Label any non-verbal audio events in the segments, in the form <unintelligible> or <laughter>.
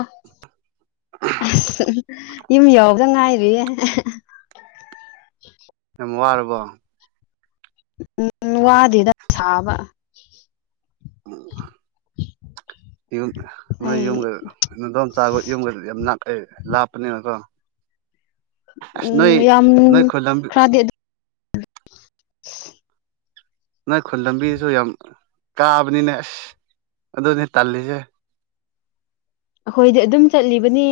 ꯑ ꯑꯁ ꯌꯨꯝ ꯌꯥꯎꯕꯗ ꯉꯥꯏꯔꯤꯌꯦ ꯔꯒꯣ ꯟꯋꯥꯗꯤꯗ ꯊꯕ ꯑꯣ <inaudible> ꯌꯨꯝ ꯅꯣꯏ ꯑꯩ ꯌꯨꯝꯒꯗꯣꯝ ꯆꯥꯕ ꯌꯨꯝꯒ ꯌꯥꯝꯅꯥ ꯂꯥꯞꯄꯅꯦꯕꯀꯣ ꯎꯝ ꯌꯥꯝ ꯅꯣꯏ ꯈꯨꯜ ꯂꯝꯕꯤ ꯈꯔꯗꯤ ꯑꯗꯨ ꯅꯣꯏ ꯈꯨꯟ ꯂꯝꯕꯤꯁꯨ ꯌꯥꯝ ꯀꯥꯕꯅꯤꯅꯦ ꯑꯁ ꯑꯗꯨꯅꯦ ꯇꯥꯜꯂꯤꯁꯦ ꯑꯩꯈꯣꯏꯗꯤ ꯑꯗꯨꯝ ꯆꯠꯂꯤꯕꯅꯦ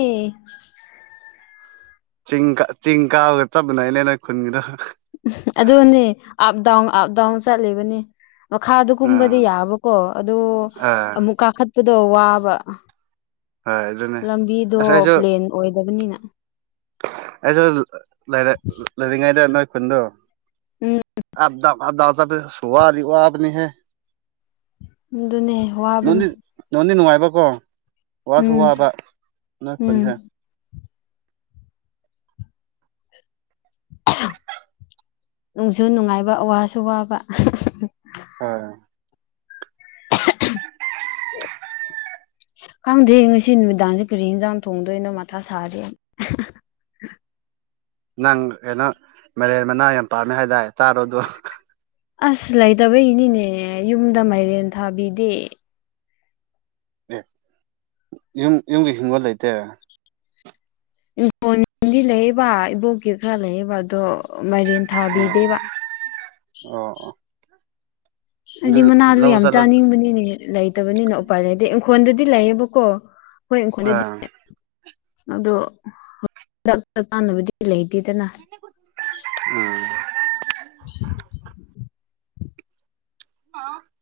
ꯆꯤꯡ ꯆꯤꯡ ꯀꯥꯕꯒ ꯆꯠ ꯃꯅꯅꯦ ꯅꯣꯏ ꯈꯨꯟꯒꯤꯗ ꯎꯝ ꯑꯗꯨꯅꯦ ꯑꯞꯗꯥꯎꯟ ꯑꯞꯗꯥꯎꯟ ꯆꯠꯂꯤꯕꯅꯤ ꯃꯈꯥꯗ ꯀꯨꯝꯕꯗꯤ ꯑꯥ ꯌꯥꯕꯀꯣ ꯑꯗ ꯑꯥ ꯑꯃꯨꯛ ꯀꯥꯈꯠꯄꯗꯣ ꯋꯥꯕ ꯍꯣꯏ ꯑꯗꯨꯅꯦ ꯂꯝꯕꯤꯗꯣ ꯑꯁ ꯑꯩꯁꯨ ꯄ꯭ꯂꯦꯟ ꯑꯣꯏꯗꯕꯅꯤꯅ ꯑꯩꯁꯨ ꯂꯩꯔꯤꯉꯩꯗ ꯅꯣꯏ ꯈꯨꯟꯗꯣ ꯎꯝ ꯑꯗꯥ ꯑꯗꯥꯁꯨꯔꯤ ꯋꯥꯅꯤ ꯍꯥꯏ ꯑꯗꯨꯅꯦ ꯅ ꯅꯣꯟꯗ ꯋꯥꯕꯅꯦ ꯅꯨꯅꯨꯡꯉꯥꯏ ꯕꯀꯣ ꯋꯥꯁꯨ ꯎꯝ ꯋꯥꯕ ꯅꯣꯏ ꯎꯝ ꯈꯨꯣꯟꯁꯦ ꯅꯨꯡꯁꯨ ꯅꯨꯡꯉꯥꯏꯕ ꯋꯥꯁꯨ ꯋꯥꯕ ꯑ <inaudible> ꯈꯪꯗꯦ ꯉꯁꯤ ꯅꯨꯃꯤꯗꯥꯡꯁꯦ ꯀꯔꯤ ꯌꯦꯟꯖꯥꯡ ꯊꯣꯡꯗꯣꯏꯅꯣ ꯃꯊꯥ ꯁꯥꯔꯤ <inaudible> ꯅꯪ ꯀꯩꯅꯣ ꯃꯂꯦꯟ ꯃꯅꯥ ꯌꯥꯝ ꯄꯥꯝꯃꯦ ꯍꯥꯏꯇꯥꯔꯦ ꯆꯥꯔꯣꯗꯣ ꯑꯁ ꯂꯩꯇꯕ ꯏꯅꯤꯅꯦ ꯌꯨꯝꯗ ꯃꯥꯏꯔꯦꯟ ꯊꯥꯕꯤꯗꯦ ꯑꯦ ꯌꯨꯝ ꯌꯨꯝꯒꯤ ꯍꯤꯡꯒꯣꯜ ꯂꯩꯇꯦ ꯏꯣꯗꯤ ꯂꯩꯕ ꯏꯕꯣꯛꯀꯤ ꯈꯔ ꯂꯩꯕ ꯑꯗꯣ ꯃꯔꯦꯟ ꯎꯝ ꯊꯥꯕꯤꯗꯦꯕ ꯑꯣ ꯑꯣ ꯑꯗꯨ ꯍꯥꯏꯗꯤ ꯃꯅꯥꯗꯨ ꯂꯧ ꯌꯥꯝ ꯆꯠꯂ ꯆꯥꯅꯤꯡꯕꯅꯤꯅꯦ ꯂꯩꯇꯕꯅꯤꯅ ꯎꯄꯥꯏ ꯂꯩꯗꯤ ꯏꯪꯈꯣꯣꯟꯗꯗꯤ ꯂꯩꯌꯦꯕꯀꯣ ꯍꯣꯏ ꯏꯪꯈꯣꯣꯟꯗꯗꯤ ꯑꯥ ꯑꯗꯣ ꯍꯟꯗꯛꯇ ꯀꯥꯟꯅꯕꯗꯤ ꯂꯩ ꯗꯅ ꯎꯝ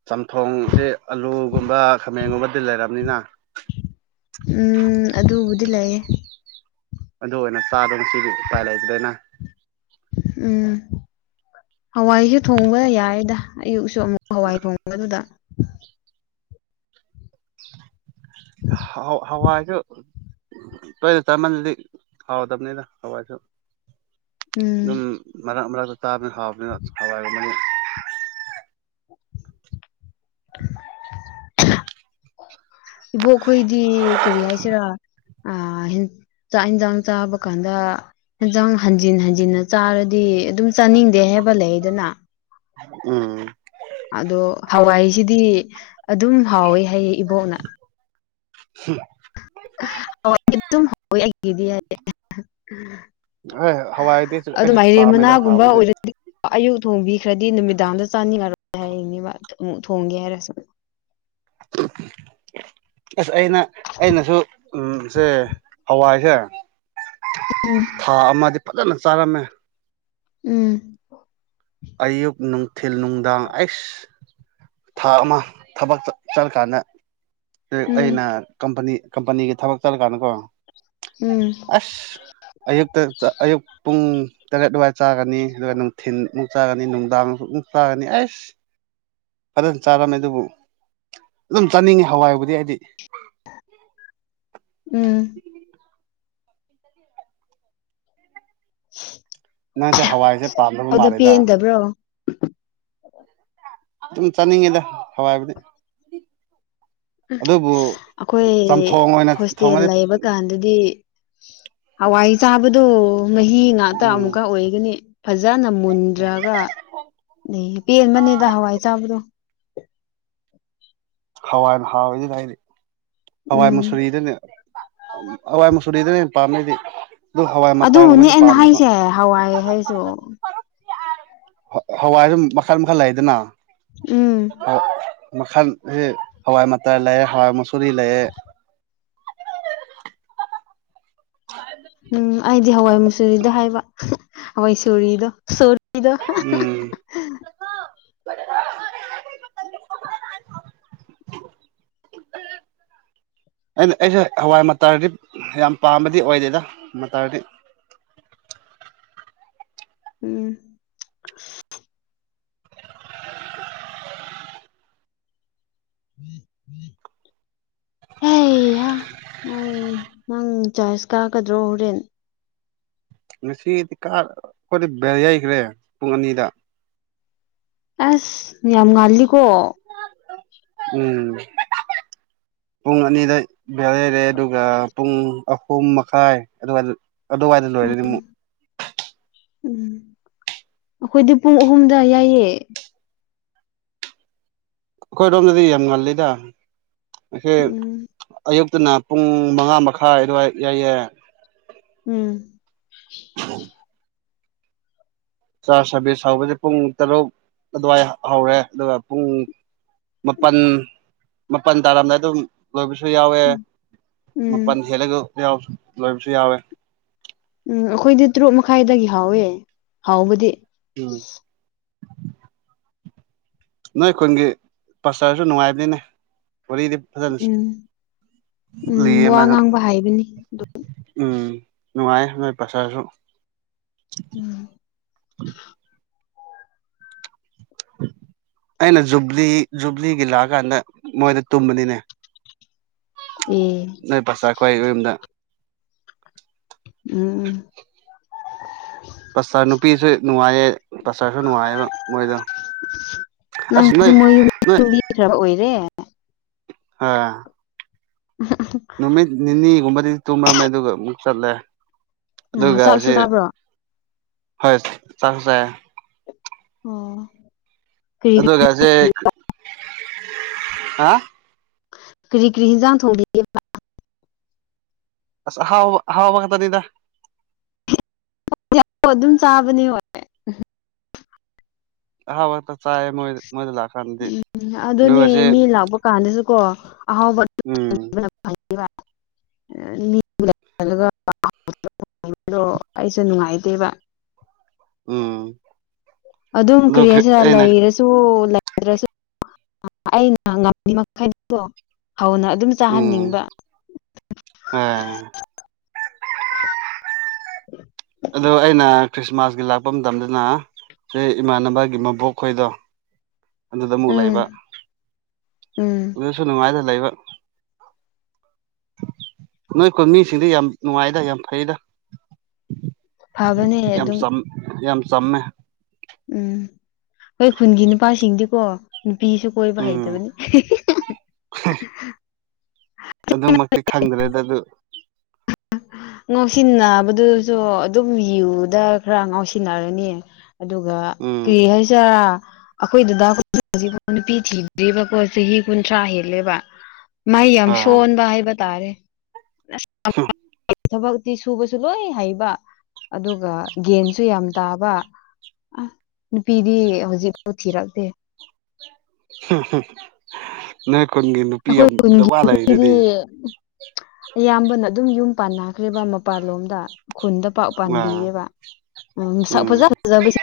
ꯆꯝꯊꯣꯡꯁꯦ ꯑꯂꯨꯒꯨꯝꯕ ꯈꯥꯃꯦꯟꯒꯨꯝꯕꯗꯤ ꯂꯩꯔꯕꯝꯅꯤꯅ ꯎꯝ ꯑꯗꯨꯕꯨꯗꯤ ꯂꯩꯌꯦ ꯑꯗꯨ ꯑꯣꯏꯅ ꯆꯥꯗꯅ ꯁꯤꯗꯤ ꯎꯄꯥꯏ ꯂꯩꯇꯗꯅ ꯎꯝ ꯍꯋꯥꯏꯁꯨꯦ ꯊꯣꯡꯕ ꯌꯥꯏꯗ ꯑꯌꯨꯛ ꯑꯃꯨꯛ ꯍꯋꯥꯏ ꯊꯣꯡꯕꯗꯨꯗ <inaudible> <inaudible> ꯍ ꯍꯋꯥꯁꯨ ꯇꯣꯏꯂꯦꯠ ꯆꯥꯃꯥꯟꯜꯂꯗꯤ ꯍꯥꯎꯗꯕꯅꯤꯅ ꯍꯋꯥꯏꯁꯨ ꯎꯝ ꯑꯗꯨꯝ ꯃꯔꯛ ꯃꯔꯛꯇ ꯆꯥꯕꯅꯤ ꯍꯥꯎꯕꯅꯤꯅ ꯍꯋꯥꯏꯕ <inaudible> <inaudible> ꯏꯕꯣꯛꯈꯣꯏꯗꯤ ꯀꯔꯤ ꯍꯥꯏꯁꯤꯔꯥ ꯑ ꯆꯥꯛ ꯌꯦꯟꯁꯥꯡ ꯆꯥꯕ ꯀꯥꯟꯗ ꯌꯦꯟꯁꯥꯡ ꯍꯟꯖꯤꯟ ꯍꯟꯖꯤꯟꯅ ꯆꯥꯔꯗꯤ ꯑꯗꯨꯝ ꯆꯥꯅꯤꯡꯗꯦ ꯍꯥꯏꯦꯕ ꯂꯩꯗꯅ ꯎꯝ ꯑꯗꯣ ꯍꯋꯥꯏꯁꯤꯗꯤ ꯑꯗꯨꯝ ꯍꯥꯎꯋꯦ ꯍꯥꯏꯌꯦꯦ ꯏꯕꯣꯛꯅ ꯁꯤ ꯍ ꯑꯗꯨꯝ ꯍꯗꯤꯔꯦ <unintelligible> ꯍꯣꯏ ꯍꯋꯥꯏꯗꯤ ꯑꯩꯁꯨ ꯑꯗꯨꯝꯥꯏꯔꯦꯝ ꯄꯥꯝꯃꯦꯗ ꯃꯅꯥꯒꯨꯝꯕ ꯄꯥꯝꯕꯗꯤ ꯑꯣꯏꯔꯗꯤꯌꯨ ꯊꯣꯡꯕꯤꯈ꯭ꯔꯗꯤ ꯅꯨꯃꯤꯗꯥꯡꯗ ꯆꯥꯅꯤꯡꯉꯔ ꯍꯥꯏꯅꯦꯕ ꯑꯃꯛ ꯊꯣꯡꯒꯦ ꯍꯥꯏꯔꯁ ꯑꯁ ꯑꯩꯅ ꯑꯩꯅꯁꯨ ꯎ ꯁꯦ ꯍꯋꯥꯏꯁꯦ ꯎꯝ ꯊꯥ ꯑꯃꯗꯤ ꯐꯖꯅ ꯆꯥꯔꯝꯃꯦ ꯎꯝ ꯊꯤꯜ ꯅꯨꯡꯗꯥꯡ ꯑꯩꯁ ꯊꯥ ꯑꯃ ꯊꯕꯛ ꯆꯠꯂꯀꯥꯟꯗ ꯎꯝ ꯑꯩꯅ ꯀꯝꯄꯅꯤ ꯀꯝꯄꯅꯤꯒꯤ ꯊꯕꯛ ꯆꯠꯂꯀꯥꯟꯗꯀꯣ ꯎꯝ ꯑꯁ ꯑꯌꯨꯛꯇ ꯑꯌꯨꯛ ꯄꯨꯡ ꯇꯔꯦꯠ ꯑꯗꯨꯋꯥꯏ ꯆꯥꯒꯅꯤ ꯑꯗꯨꯒ ꯅꯨꯡꯊꯤꯟꯃꯨꯛ ꯆꯥꯒꯅꯤ ꯅꯨꯡꯗꯥꯡꯨꯛ ꯑꯃꯨꯛ ꯆꯥꯒꯅꯤ ꯑꯩꯁ ꯐꯖꯅ ꯆꯥꯔꯝꯃꯦ ꯑꯗꯨꯕꯨ ꯑꯗꯨꯝ ꯆꯥꯅꯤꯡꯉꯤ ꯍꯋꯥꯏꯕꯨꯗꯤ ꯑꯩꯗꯤ <inaudible> <inaudible> ꯎꯝ <inaudible> <inaudible> ꯅꯪꯁꯦ ꯍꯋꯥꯏꯁꯦ ꯄꯥꯝꯗꯕ ꯑꯗꯨꯗ ꯃꯥꯜꯂꯦꯗ ꯄꯦꯟꯗꯕ꯭ꯔꯣ ꯑꯗꯨꯝ ꯆꯥꯅꯤꯡꯉꯤꯗ ꯍꯋꯥꯏꯕꯨꯗꯤ ꯑꯗꯨꯕꯨ ꯑꯩꯈꯣꯏ ꯆꯝꯊꯣꯡ ꯑꯣꯏꯅ ꯍꯣꯁꯇꯦꯜ ꯊꯣꯡꯉꯗꯤ ꯂꯩꯕ ꯀꯥꯟꯗꯗꯤ ꯍꯋꯥꯏ ꯆꯥꯕꯗꯣ ꯃꯍꯤ ꯉꯥꯛꯇ ꯎꯝ ꯑꯃꯨꯛꯀ ꯑꯣꯏꯒꯅꯤ ꯐꯖꯅ ꯃꯨꯟꯗ꯭ꯔꯒ ꯄꯦꯟꯕꯅꯦꯗ ꯍꯋꯥꯏ ꯆꯥꯕꯗꯣ ꯍꯋꯥꯏꯅ ꯍꯥꯎꯏꯗꯨꯅ ꯍꯥꯏꯗꯤ ꯍꯋꯥꯏ ꯎꯝ ꯃꯨꯁꯔꯤꯗꯅꯦ ꯍꯋꯥꯏ ꯃꯁꯨꯨꯔꯤꯗꯅꯦ ꯄꯥꯝꯃꯦꯩꯗꯤ ꯑꯗꯨꯕꯨꯅꯦ ꯑꯩꯅ ꯍꯥꯏꯁꯦ ꯍꯋꯥꯏ ꯍꯥꯏꯁꯨ ꯍꯋꯥꯏꯁꯨ ꯃꯈꯜ ꯃꯈꯜ ꯂꯩꯗꯅ ꯎꯝ ꯃꯈꯜꯁꯦ ꯍꯋꯥꯏ ꯃꯇꯥꯏ ꯂꯩꯔꯦ ꯍꯋꯥꯏ ꯃꯁꯨꯨꯔꯤ ꯂꯩꯔꯦ ꯎ <inaudible> ꯎꯝ ꯑꯩꯗꯤ ꯍꯋꯥꯏ ꯃꯨꯆꯨꯔꯤꯗ ꯍꯥꯏꯕ ꯍꯋꯥꯏꯁꯣꯔꯤꯗꯣ ꯏꯗꯣ ꯎꯝ <inaudible> <inaudible> <inaudible> <inaudible> ꯑꯩꯅ ꯍꯋꯥꯏ ꯃꯇꯔꯗꯤ ꯌꯥꯝ ꯄꯥꯝꯕꯗꯤ ꯑꯣꯏꯗꯦꯗ ꯃꯇꯔꯗꯤ <inaudible> <inaudible> ꯎꯝ ꯎꯝ ꯎꯝ <inaudible> ꯍꯦ ꯍꯣꯏ ꯅꯪ ꯆꯣꯏꯁ ꯀꯥꯀꯗ꯭ꯔꯣ ꯍꯣꯔꯦꯟ ꯉꯁꯤꯗꯤ ꯀꯥ ꯑꯩꯈꯣꯏꯅ ꯕ ꯌꯩꯈ꯭ꯔꯦ ꯄꯨꯡ ꯑꯅꯤꯗ ꯑꯁ ꯌꯥꯝ ꯌꯥꯝ ꯉꯥꯟꯂꯤꯀꯣ ꯎꯝ <inaudible> ꯄꯨꯡ ꯑꯅꯤꯗ ꯚ ꯂꯩꯔꯦ ꯑꯗꯨꯒ ꯄꯨꯡ ꯑꯍꯨꯝ ꯃꯈꯥꯏ ꯑꯗꯨꯒ ꯑꯗꯨꯋꯥꯏꯗ ꯎꯝ ꯂꯣꯏꯔꯗꯤ ꯑꯃꯨꯛ ꯎꯝ ꯑꯩꯈꯣꯏꯗꯤ ꯄꯨꯡ ꯑꯍꯨꯝꯗ ꯌꯥꯏꯌꯦ ꯑꯩꯈꯣꯏꯔꯣꯝꯗꯗꯤ ꯌꯥꯝ ꯉꯜꯂꯤꯗ ꯑꯩ ꯎꯝ ꯑꯌꯨꯛ ꯑꯗꯨꯅ ꯄꯨꯡ ꯃꯉꯥ ꯃꯈꯥꯏ ꯑꯗꯨꯋꯥꯏ ꯌꯥꯏꯑ ꯎꯝ ꯎ ꯆꯥꯔ ꯁꯥꯔꯚꯤꯁ ꯍꯧꯕꯁꯦ ꯄꯨꯡ ꯇꯔꯨꯛ ꯑꯗꯨꯋꯥꯏ ꯍꯧꯔꯦ ꯑꯗꯨꯒ ꯄꯨꯡ ꯃꯥꯄꯜ ꯃꯥꯄꯜ ꯇꯥꯔꯝꯗꯥꯏ ꯑꯗꯨꯝ ꯂꯣꯏꯕꯁꯨ ꯌꯥꯎꯋꯦ ꯎꯝ ꯃꯥꯄꯜ ꯍꯦꯜꯂꯒ ꯂꯣꯏꯕꯁꯨ ꯌꯥꯎꯋꯦ ꯎꯝ ꯑꯩꯈꯣꯏꯗꯤ ꯇꯔꯨꯛ ꯃꯈꯥꯏꯗꯒꯤ ꯍꯥꯎꯋꯦ ꯍꯥꯎꯕꯗꯤ ꯎꯝ ꯅꯣꯏ ꯑꯩꯈꯣꯏꯒꯤ ꯄꯔꯁꯨ ꯅꯨꯡꯉꯥꯏꯕꯅꯤꯅꯦ ꯋꯥꯔꯤꯗꯤ ꯐꯖ ꯎꯝ ꯎꯝ ꯂꯩꯌꯦ ꯋꯥ ꯃ ꯉꯥꯡꯕ ꯍꯥꯏꯕꯅꯤ ꯎꯝ ꯅꯨꯡꯉꯥꯏ ꯅꯣꯏ ꯄꯆꯥꯔꯁꯨ ꯎꯝ ꯍ <inaudible> ꯑꯩꯅ ꯖꯨꯕ꯭ꯂꯤ ꯖꯨꯕ꯭ꯂꯤꯒꯤ ꯂꯥꯛꯑꯀꯥꯟꯗ ꯃꯣꯏꯗ ꯇꯨꯝꯕꯅꯤꯅꯦ ꯎꯝ ꯑꯩꯈ꯭ꯣꯏ ꯌꯨꯝꯗ ꯎꯝ ꯇꯔ ꯅꯨꯄꯤꯁꯨ ꯅꯨꯡꯉꯥꯏꯌꯦ ꯇꯔꯁꯨ ꯅꯨꯡꯉꯥꯏꯌꯦꯕ ꯃꯣꯏꯗ ꯑ ꯅꯪꯁꯦ ꯅꯣꯏ ꯃꯣꯏ ꯌꯨꯝ ꯅꯣꯏ ꯌꯨꯝꯕꯤꯈ꯭ꯔꯕ ꯑꯣꯏꯔꯦ ꯑ ꯅꯨꯃꯤꯠ ꯅꯤꯅꯤꯒꯨꯝꯕꯗꯤ ꯇꯨꯝꯔꯝꯃꯦ ꯑꯗꯨꯒ ꯑꯃꯨꯛ ꯆꯠꯂꯦ ꯑ ꯑꯗꯨꯒ ꯆꯥꯛꯁꯨ ꯁꯤ ꯊꯥꯕ꯭ꯔꯣ ꯍꯣꯏ ꯆꯥꯛ ꯆꯦ ꯑꯣ ꯀꯔꯤ ꯑꯗꯨꯒꯁꯦ ꯍꯥ ꯀꯔꯤ ꯀ꯭ꯔꯤ ꯍꯤꯟꯖꯥꯡ ꯊꯣꯡꯂꯤꯦ ꯑ ꯍꯋꯥ ꯍꯋꯥ ꯃꯈ ꯀ ꯇꯔꯤꯗ ꯑꯣ ꯑꯗꯨꯝ ꯆꯥꯕꯅꯤ ꯍꯦ ꯎ ꯍꯕ ꯇ ꯆꯥꯏ ꯃꯣꯏ ꯃꯣꯏꯗ ꯂꯥꯛꯀꯥꯟꯗꯗꯤ ꯎꯝ ꯑꯗꯨꯅꯦ ꯑꯗꯨꯒꯁꯦ ꯃꯤ ꯂꯥꯛꯄ ꯀꯥꯟꯗꯁꯨ ꯀꯣ ꯑꯍꯥꯎꯕ ꯎꯝ <inaudible> ꯗꯣ ꯑꯩꯁꯨ ꯅꯨꯡꯉꯥꯏꯇꯦꯕ ꯎꯝ ꯑꯗꯨꯝ ꯑꯗꯨ ꯀ꯭ꯔꯤꯌꯦꯁ ꯑꯩꯅ ꯂꯩꯔꯁꯨꯣ ꯭ꯔꯁꯨ ꯑꯩꯅ ꯉꯝꯃꯤ ꯃꯈꯩꯗꯤꯀꯣ ꯍꯧꯅ ꯑꯗꯨꯝ ꯆꯥꯍꯟꯅꯤꯡꯕ ꯑ ꯑꯗꯣ ꯑꯩꯅ ꯈ꯭ꯔꯤꯁꯃꯥꯁꯀꯤ ꯂꯥꯛꯄ ꯃꯇꯝꯗꯅ ꯁꯦ ꯏꯃꯥꯟꯅꯕꯒꯤ ꯃꯕꯣꯛ ꯈꯣꯏꯗꯣ ꯑꯗꯨꯗ ꯑꯃꯨꯛ ꯂꯩꯕ ꯎꯝ ꯎꯝ ꯑꯗꯨꯁꯨ ꯅꯨꯡꯉꯥꯏꯗ ꯂꯩꯕ ꯅꯣꯏꯈꯣꯏ ꯃꯤꯁꯤꯡꯗ ꯌꯥꯝ ꯅꯨꯡꯉꯥꯏꯗ ꯌꯥꯝ ꯐꯩꯗ ꯐꯕꯅꯦ ꯌꯥꯝ ꯑꯗꯨꯝ ꯆꯝ ꯌꯥꯝ ꯆꯝꯃꯦ ꯎꯝ ꯑꯩꯣꯏ ꯈꯨꯟꯒꯤ ꯅꯨꯄꯥꯁꯤꯡꯗꯤꯀꯣ ꯅꯨꯄꯤꯁꯨ ꯀꯣꯏꯕ ꯎꯝ ꯍꯩꯇꯕꯅꯤ ꯑꯗꯨꯃꯛꯇꯤ ꯈꯪꯗ꯭ꯔꯦꯗ ꯑꯗꯨ ꯉꯥꯎꯁꯤꯟꯅꯕꯗꯨꯁꯨ ꯑꯗꯨꯝ ꯨꯗ ꯈꯔ ꯉꯥꯎꯁꯤꯟꯅꯔꯅꯤ ꯑꯗꯨꯒ ꯎꯝ ꯀꯦ ꯍꯥꯏꯁꯥ ꯑꯩꯈꯣꯏꯗꯨꯗ ꯍꯧꯖꯤꯛꯐꯥꯎ ꯅꯨꯄꯤ ꯊꯤꯗ꯭ꯔꯤꯕꯀꯣ ꯆꯍꯤ ꯀꯨꯟꯊ꯭ꯔꯥ ꯍꯦꯜꯂꯦꯕ ꯃꯍꯩ ꯌꯥꯝ ꯑꯥ ꯁꯣꯟꯕ ꯍꯥꯏꯕ ꯇꯥꯔꯦ ꯊꯕꯛꯇꯤ ꯁꯨꯕꯁꯨ ꯂꯣꯏ ꯍꯩꯕ ꯑꯗꯨꯒ ꯒꯦꯟꯁꯨ ꯌꯥꯝ ꯇꯥꯕ ꯑ ꯅꯨꯄꯤꯗꯤ ꯍꯧꯖꯤꯛꯐꯥꯎ ꯊꯤꯔꯛꯇꯦ ꯅ ꯈꯨꯟꯒꯤ ꯅꯨꯄꯤ ꯑꯩꯈꯣꯏ ꯌꯥꯝ ꯈꯨꯟꯒꯤ ꯗꯋꯥ ꯂꯩ ꯅꯨꯄꯤꯗꯤ ꯑꯗꯨꯗꯤ ꯑꯌꯥꯝꯕꯅ ꯑꯗꯨꯝ ꯌꯨꯝ ꯄꯥꯟꯅꯈ꯭ꯔꯦꯕ ꯃꯄꯥꯟꯂꯣꯝꯗ ꯈꯨꯟꯗ ꯄꯥꯛ ꯑꯥ ꯄꯥꯟꯕꯤꯔꯦꯕ ꯎ ꯁꯛ ꯎꯝ ꯐꯖ ꯐꯖꯕ <inaudible>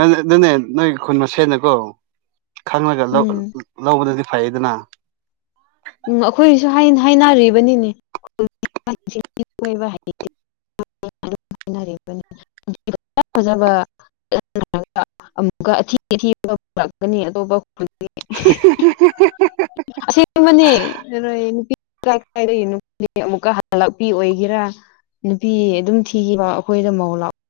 ꯑꯗꯨ ꯑꯗꯨꯅꯦ ꯅꯣꯏ ꯈꯨꯟ ꯃꯁꯦꯠꯅꯀꯣ ꯈꯪꯉꯒ ꯎꯝ ꯂꯧꯕꯗꯗꯤ ꯐꯩꯗꯅ ꯎꯝ ꯑꯩꯈꯣꯏꯁꯨ ꯍꯥꯏꯅꯔꯤꯕꯅꯤꯅꯦ ꯕ ꯍꯥꯏꯦ ꯐꯖꯕ ꯑꯃꯨꯛꯀ ꯑꯊꯤ ꯑꯊꯤꯕ ꯄꯨꯔꯛꯀꯅꯤ ꯑꯇꯣꯞꯄ <unintelligible> ꯅꯦ ꯅꯨ ꯀꯥꯏ ꯑꯃꯨꯛꯀ ꯍꯜꯂꯛꯄꯤ ꯑꯣꯏꯒꯦꯔꯥ ꯅꯨꯄꯤ ꯑꯗꯨꯝ ꯊꯤꯈꯤꯕ ꯑꯩꯈꯣꯏꯗ ꯃꯍꯧ ꯂꯥꯛꯑꯣ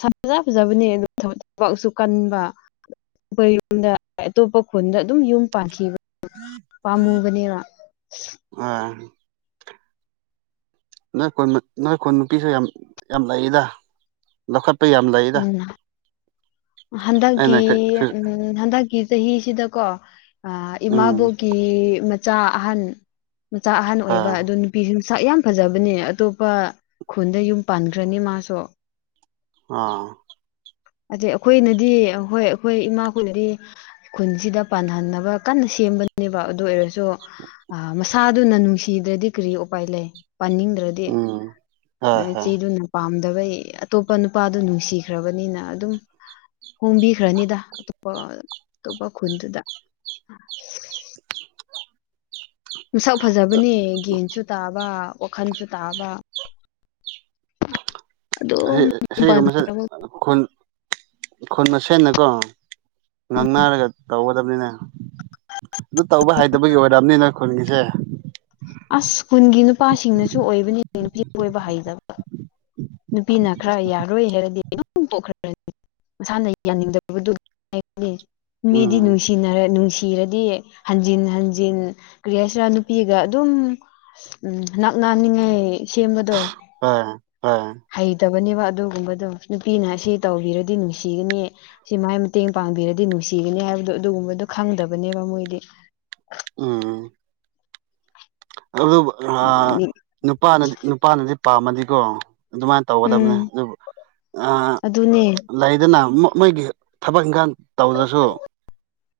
ꯐꯖ ꯐꯖꯕꯅꯦ ꯑꯗꯨꯕ ꯊꯕꯛꯁꯨ ꯀꯟꯕ ꯑꯩꯣꯏ ꯌꯨꯝꯗ ꯑꯇꯣꯞꯄ ꯈꯨꯟꯗ ꯑꯗꯨꯝ ꯌꯨꯝ ꯄꯥꯟꯈꯤꯕ ꯄꯥꯝꯃꯨꯕꯅꯦꯔ ꯑꯥ ꯅꯣꯏ ꯀ ꯅꯣꯏ ꯀꯨꯟ ꯅꯨꯄꯤꯁꯨ ꯌꯥꯝ ꯌꯥꯝ ꯂꯩꯔꯤꯗ ꯂꯧꯈꯠ ꯂꯄ ꯌꯥꯝ ꯂꯥꯛꯌꯦꯗ ꯎꯝ ꯍꯟꯗꯛꯀꯤ ꯎꯝ ꯍꯟꯗꯛꯀꯤ ꯆꯍꯤꯁꯤꯗꯀꯣ ꯑ ꯎꯝ ꯏꯃꯥꯕꯣꯛꯀꯤ ꯃꯆꯥ ꯑꯍꯟ ꯃꯆꯥ ꯑꯍꯟ ꯑꯣꯏꯕ ꯑꯥ ꯑꯗꯨ ꯅꯨꯄꯤꯁꯤꯡ ꯁꯥꯛ ꯌꯥꯝ ꯐꯖꯕꯅꯦ ꯑꯇꯣꯞꯄ ꯈꯨꯟꯗ ꯌꯨꯝ ꯄꯥꯟꯈ꯭ꯔꯅꯤ ꯃꯥꯁꯨ ꯑꯥ ꯑꯗꯩ ꯑꯩꯈꯣꯏꯅꯗꯤ ꯍꯣꯏ ꯑꯩꯈꯣꯏ ꯏꯃꯥꯈꯣꯏꯅꯗꯤ ꯈꯨꯟꯁꯤꯗ ꯄꯥꯟꯍꯟꯅꯕ ꯀꯟꯅ ꯁꯤ ꯁꯦꯝꯕꯅꯦꯕ ꯑꯗꯨ ꯑꯣꯏꯔꯁꯨ ꯁꯨ ꯃꯁꯥꯗꯨꯅ ꯅꯨꯡꯁꯤꯗ꯭ꯔꯗꯤ ꯀꯔꯤ ꯎꯄꯥꯏ ꯂꯩ ꯄꯥꯅꯤꯡꯗ꯭ꯔꯗꯤ ꯎꯝ ꯍꯣꯏ ꯍꯣꯏ ꯏꯆꯦꯗꯨꯅ ꯄꯥꯝꯗꯕ ꯑꯇꯣꯞꯄ ꯅꯨꯄꯥꯗꯨ ꯅꯨꯡꯁꯤꯈ꯭ꯔꯕꯅꯤꯅ ꯑꯗꯨꯝ ꯍꯣꯡꯕꯤꯈ꯭ꯔꯅꯤꯗ ꯑꯇꯣꯞꯄ ꯑꯇꯣꯞꯄ ꯈꯨꯟꯗꯨꯗ ꯎ ꯃꯁꯛ ꯐꯖꯕꯅꯦ ꯒꯟꯁꯨ ꯇꯥꯕ ꯋꯥꯈꯜꯁꯨ ꯇꯥꯕ ꯑꯁꯤ ꯑꯗꯨꯝ ꯁꯤꯒꯨꯝ ꯃꯁꯦ ꯈꯨꯟ ꯈꯨꯟ ꯃꯁꯦꯅꯀꯣ ꯉꯥꯡꯅꯔꯒ ꯇꯧꯕ ꯕꯅꯤꯅꯦ ꯑꯗꯨ ꯇꯧꯕ ꯍꯩꯇꯕꯒꯤ ꯑꯣꯏꯔꯛꯑꯕꯅꯤꯅ ꯈꯨꯟꯒꯤꯁꯦ ꯑꯁ꯭ꯀꯨꯜꯒꯤ ꯅꯨꯄꯥꯁꯤꯡꯅꯁꯨ ꯑꯣꯏꯕꯅꯤ ꯅꯨꯄꯤ ꯑꯣꯏꯕ ꯍꯩꯇꯕ ꯅꯨꯄꯤꯅ ꯈꯔ ꯌꯥꯔꯣꯏ ꯍꯥꯏꯔꯗꯤꯈ꯭ꯔ ꯃꯁꯥꯅ ꯌꯥꯅꯤꯡꯗꯗꯨ ꯃꯤꯗꯤ ꯎꯝ ꯅꯨꯡꯁꯤꯅꯔ ꯅꯨꯡꯁꯤꯔꯗꯤ ꯍꯟꯖꯤꯟ ꯍꯟꯖꯤꯟ ꯀ꯭ꯔꯤꯍꯁꯔꯥ ꯅꯨꯄꯤꯒ ꯑꯗꯨꯝ ꯎꯝ ꯅꯛ ꯅꯤꯡꯉꯥꯏ ꯁꯦꯝꯕꯗꯣ ꯑ ꯍꯩꯗꯕꯅꯤꯕ ꯑꯗꯨꯒꯨꯝꯕꯗꯨ ꯅꯨꯄꯤꯅ ꯁꯤ ꯇꯧꯕꯤꯔꯗꯤ ꯅꯨꯡꯁꯤꯒꯅꯤ ꯁꯤ ꯃꯥꯏ ꯃꯇꯦꯡ ꯄꯥꯡꯕꯤꯔꯗꯤ ꯅꯨꯡꯁꯤꯒꯅꯤ ꯍꯥꯏꯕ ꯍꯥꯏꯕꯗꯣ ꯑꯗꯨꯒꯨꯝꯕꯗꯣ ꯈꯪꯗꯕꯅꯦꯕ ꯃꯣꯏꯗꯤ ꯑ ꯑ ꯎꯝ ꯅꯨꯄꯥꯅꯗꯤ ꯅꯨꯄꯥꯅꯗꯤ ꯄꯥꯝꯃꯗꯤꯀꯣ ꯑꯗꯨꯃꯥꯏꯅ ꯇꯧꯒꯗꯕꯅꯦ ꯑꯗꯨ ꯑꯗꯨꯅꯦ ꯂꯩꯗꯅ ꯃꯣꯏꯒꯤ ꯊꯕꯛ ꯏꯪꯈꯥꯡ ꯇꯧꯗ꯭ꯔꯁꯨ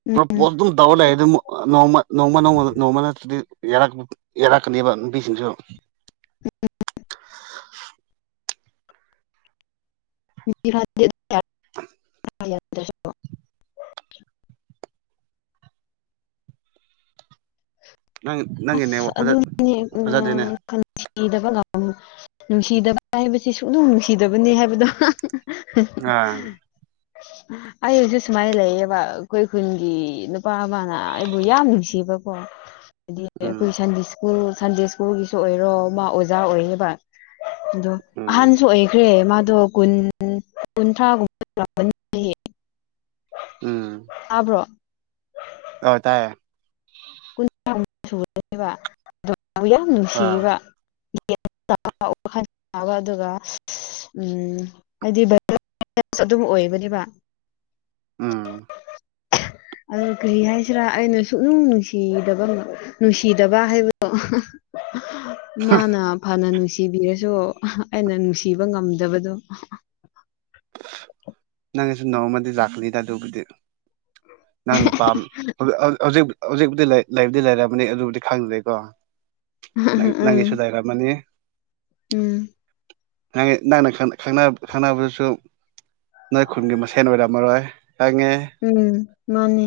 ꯎꯝ ꯄꯣꯠ ꯑꯗꯨꯝ ꯇꯧꯔ ꯂꯩꯔꯦ ꯑꯗꯨꯝꯣꯡꯃ ꯅꯣꯡꯃ ꯅꯃ ꯅꯣꯡꯃ ꯅꯗꯤ ꯌꯦꯔ ꯌꯦꯔ ꯀꯅꯤꯕ ꯄꯕꯤꯁꯤꯁꯨ <unintelligible> <unintelligible> <unintelligible> ꯅꯪ ꯅꯪꯒꯤ ꯑꯁ ꯅꯦꯠꯋꯥꯛ ꯐꯖ ꯑꯗꯨꯅꯤ ꯐꯖꯗꯦꯅꯦ ꯑ ꯅꯨꯡꯁꯤꯗꯕ ꯅꯨꯡꯁꯤꯗꯕ ꯍꯥꯏꯕꯁꯤ ꯁꯨꯡꯗꯝ ꯅꯨꯡꯁꯤꯗꯕꯅꯤ ꯍꯥꯏꯕꯗꯣ ꯑꯥ ꯑꯩ ꯍꯧꯁꯨ ꯁꯨꯃꯥꯏꯅ ꯂꯩꯌꯦꯕ ꯑꯩꯈꯣꯏ ꯈꯨꯟꯒꯤ ꯅꯨꯄꯥ ꯑꯃꯅ ꯑꯩꯕꯨ ꯌꯥꯝ ꯅꯨꯡꯁꯤ ꯏꯕ ꯄꯣ ꯍꯥꯏꯗꯤ ꯑꯩꯈꯣꯏ ꯎꯝ ꯁꯟꯗꯦ ꯁ꯭ꯀꯨꯜ ꯁꯟꯗꯦ ꯁ꯭ꯀꯨꯜꯒꯤꯁꯨ ꯑꯣꯏꯔꯣ ꯃꯥ ꯑꯣꯖꯥ ꯑꯣꯏꯌꯦꯕ ꯑꯗꯣ ꯎꯝ ꯑꯍꯟꯁꯨ ꯑꯣꯏꯈ꯭ꯔꯦ ꯃꯥ ꯗꯣ ꯀꯨꯟ ꯀꯨꯟꯊ꯭ꯔꯥꯒꯨꯝꯕꯥꯅꯤ ꯑꯕ꯭ꯔꯣ ꯑꯣꯏꯇꯥꯦ ꯀꯨꯥ ꯁꯅꯦꯕ ꯑꯗꯨ ꯌꯥꯝ ꯑꯥ ꯅꯨꯡꯁꯤꯌꯦꯕ ꯋꯥ ꯑꯗꯨꯒ ꯎ ꯍꯥꯏꯗꯤ ꯁ ꯑꯗꯨꯝ ꯑꯣꯏꯕꯅꯦꯕ ꯎꯝ ꯑꯣ ꯀꯔꯤ ꯍꯥꯏꯁꯤꯔꯥ ꯑꯩꯅ ꯁꯨꯛꯅꯨꯡꯁꯤ ꯅꯨꯡꯁꯤꯗꯕ ꯅꯨꯡꯁꯤꯗꯕ ꯍꯥꯏꯕꯗꯣ ꯃꯥꯅ ꯐꯅ ꯅꯨꯡꯁꯤ ꯅꯨꯡꯁꯤꯕꯤꯔꯁꯨ ꯑꯩꯅ ꯅꯨꯡꯁꯤꯕ ꯉꯝꯗꯕꯗꯣ ꯅꯪꯅꯁꯨ ꯅꯣꯡꯃꯗꯤ ꯆꯥꯛꯀꯅꯤꯗ ꯑꯗꯨꯕꯨꯗꯤ ꯅꯪꯅ ꯄꯥꯝ ꯍꯧꯖꯤꯛ ꯍꯧꯖꯤꯛꯕꯨꯨꯗꯤ ꯂꯩꯕꯨꯗꯤ ꯂꯩꯔꯔꯕꯅꯤ ꯑꯗꯨꯕꯨꯗꯤ ꯈꯪꯗ꯭ꯔꯦꯀꯣ ꯪ ꯎꯝ ꯎꯝ ꯅꯪꯒꯤꯁꯨ ꯂꯩꯔꯃꯅꯤ ꯎꯝ ꯅꯪꯅ ꯈꯪꯅꯕꯗꯨꯁꯨ ꯅꯣꯏ ꯈꯨꯟꯒꯤ ꯃꯁꯦꯟ ꯑꯣꯏꯔꯝꯃꯔꯣꯏ ꯈꯪꯉꯦ ꯎꯝ ꯃꯥꯅꯦ